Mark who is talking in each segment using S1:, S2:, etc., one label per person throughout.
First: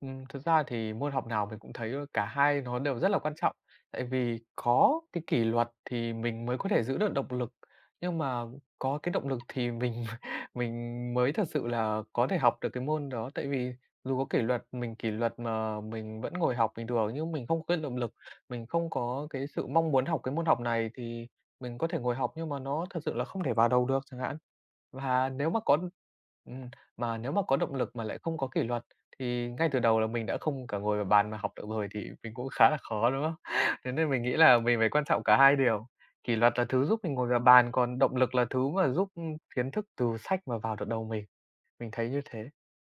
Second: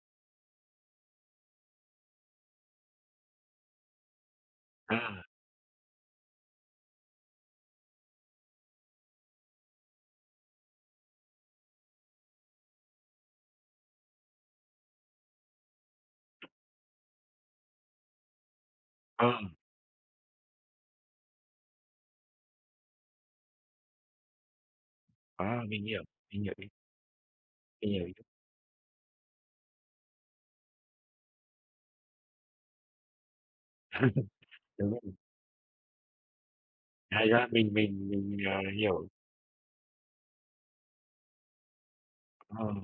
S1: Ừm, thực ra thì môn học nào mình cũng thấy cả hai nó đều rất là quan trọng, tại vì có cái
S2: À.
S1: kỷ luật thì mình mới có thể giữ được động lực, nhưng mà có cái động lực thì mình m mình mới thật sự là có thể học được cái môn đó. Tại vì dù có kỷ luật mình kỷ luật mà mình vẫn ngồi học bình thường nhưng mình không cái động lực, mình không có
S2: Ờ.
S1: cái sự mong muốn học cái môn học này, thì mình có thể ngồi học nhưng mà nó thật sự là không thể vào đầu được chẳng hạn. Và nếu mà
S2: À,
S1: có
S2: mình hiểu, mình hiểu
S1: ừm,
S2: ý.
S1: mà nếu mà có động
S2: Mình
S1: lực mà
S2: hiểu ý.
S1: lại không có kỷ luật thì ngay từ đầu là mình đã không cả ngồi vào bàn mà học được rồi, thì mình cũng khá là khó, đúng không? Thế nên mình nghĩ là mình phải
S2: Đúng
S1: quan
S2: rồi.
S1: trọng cả hai điều, kỷ luật là thứ giúp mình ngồi
S2: Hay
S1: vào
S2: quá,
S1: bàn,
S2: mình
S1: còn
S2: mình
S1: động lực
S2: mình,
S1: là
S2: à,
S1: thứ mà giúp,
S2: hiểu.
S1: ưm, kiến thức từ sách mà vào được đầu mình. Mình thấy như thế.
S2: Ờ,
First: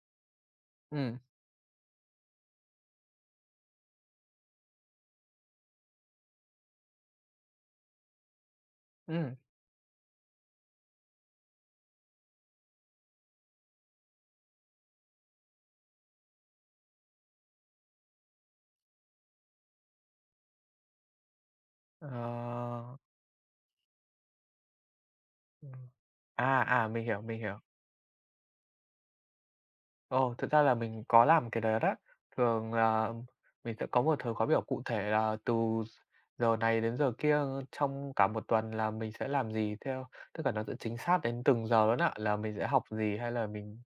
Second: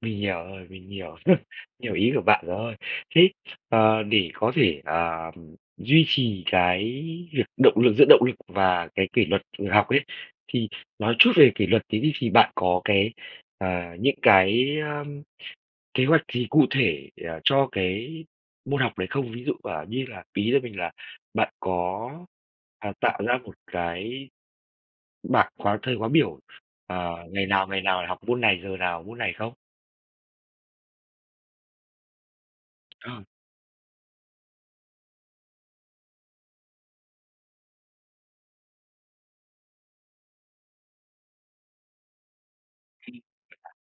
S2: mình hiểu rồi, mình hiểu,
S1: Ừm.
S2: hiểu ý của bạn rồi, thế, ờ, để có thể, à, duy trì cái việc động lực giữ động lực và cái kỷ
S1: Ừm.
S2: luật học ấy, thì nói chút về kỷ luật tí đi, thì bạn có cái, à, những cái, a, kế hoạch gì cụ thể, à, cho cái môn học đấy không? Ví dụ, à, như là ý [unintelligible] mình là bạn có, à,
S1: Ờ.
S2: tạo ra một cái bạc
S1: Ờ.
S2: khóa thời khóa biểu,
S1: À, à, mình hiểu,
S2: ờ,
S1: mình
S2: ngày
S1: hiểu.
S2: nào, ngày nào học môn này, giờ nào môn này không?
S1: Ồ, thực ra là mình có làm cái đó đó, thường là
S2: Ờ.
S1: mình sẽ có một thời khóa biểu cụ thể là từ gi giờ này đến giờ kia trong cả một tuần là mình sẽ làm gì theo tức là nó sẽ chính xác đến từng giờ luôn á, là mình sẽ học gì hay là
S2: [unintelligible]
S1: mình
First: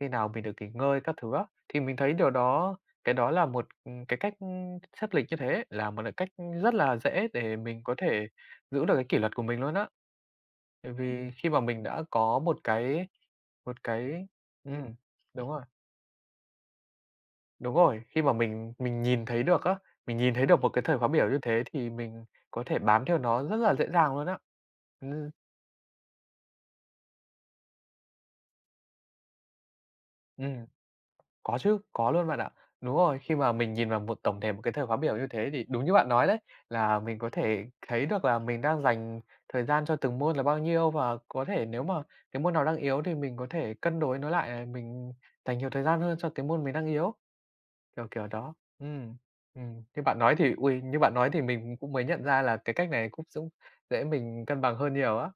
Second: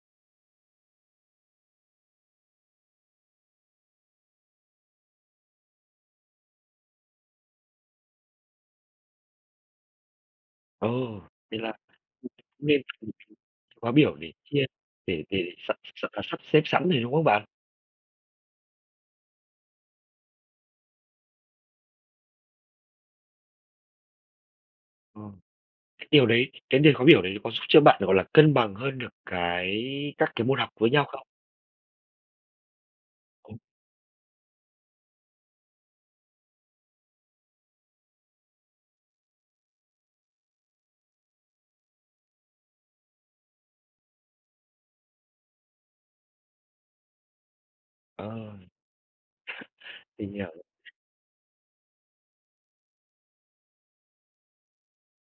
S1: khi nào mình được nghỉ ngơi các thứ á. Thì mình thấy điều đó cái đó là một, ừm, cái cách ưm, sắp lịch như thế là một cái cách, ưm, rất là dễ để mình có thể giữ được cái kỷ luật của mình luôn á,
S2: Ờ,
S1: tại vì khi mà
S2: nên là
S1: mình
S2: [unintelligible]
S1: đã có
S2: cũng
S1: một
S2: nên
S1: cái
S2: [unintelligible]
S1: một
S2: khóa biểu
S1: cái
S2: để chia
S1: ừm,
S2: để
S1: đúng
S2: để
S1: rồi.
S2: s s sắp xếp sẵn này, đúng không bạn?
S1: Đúng rồi, khi mà mình mình nhìn thấy được á, mình nhìn thấy được một cái thời khóa biểu như thế thì mình có thể bám theo nó rất là dễ dàng luôn á,
S2: Ờ,
S1: ừm.
S2: cái điều đấy cái điều khóa biểu đấy có giúp cho bạn, gọi là, cân bằng hơn được cái các cái môn
S1: Ừm,
S2: học với nhau không?
S1: có chứ, có luôn bạn ạ, đúng rồi, khi mà
S2: Ừm.
S1: mình nhìn vào một tổng thể một cái thời khóa biểu như thế thì đúng như bạn nói đấy, là mình có thể thấy được là mình đang dành thời gian cho từng môn là bao nhiêu, và có thể nếu mà cái môn nào đang yếu thì mình có thể cân đối nó lại, ờ, mình dành nhiều thời gian hơn cho cái môn mình đang yếu, kiểu, kiểu
S2: Ờ.
S1: đó. Ừm, ừm, như bạn
S2: Mình
S1: nói
S2: hiểu
S1: thì uầy,
S2: rồi.
S1: như bạn nói thì mình cũng mới nhận ra là cái cách này cũng giúp dễ mình cân bằng hơn nhiều á.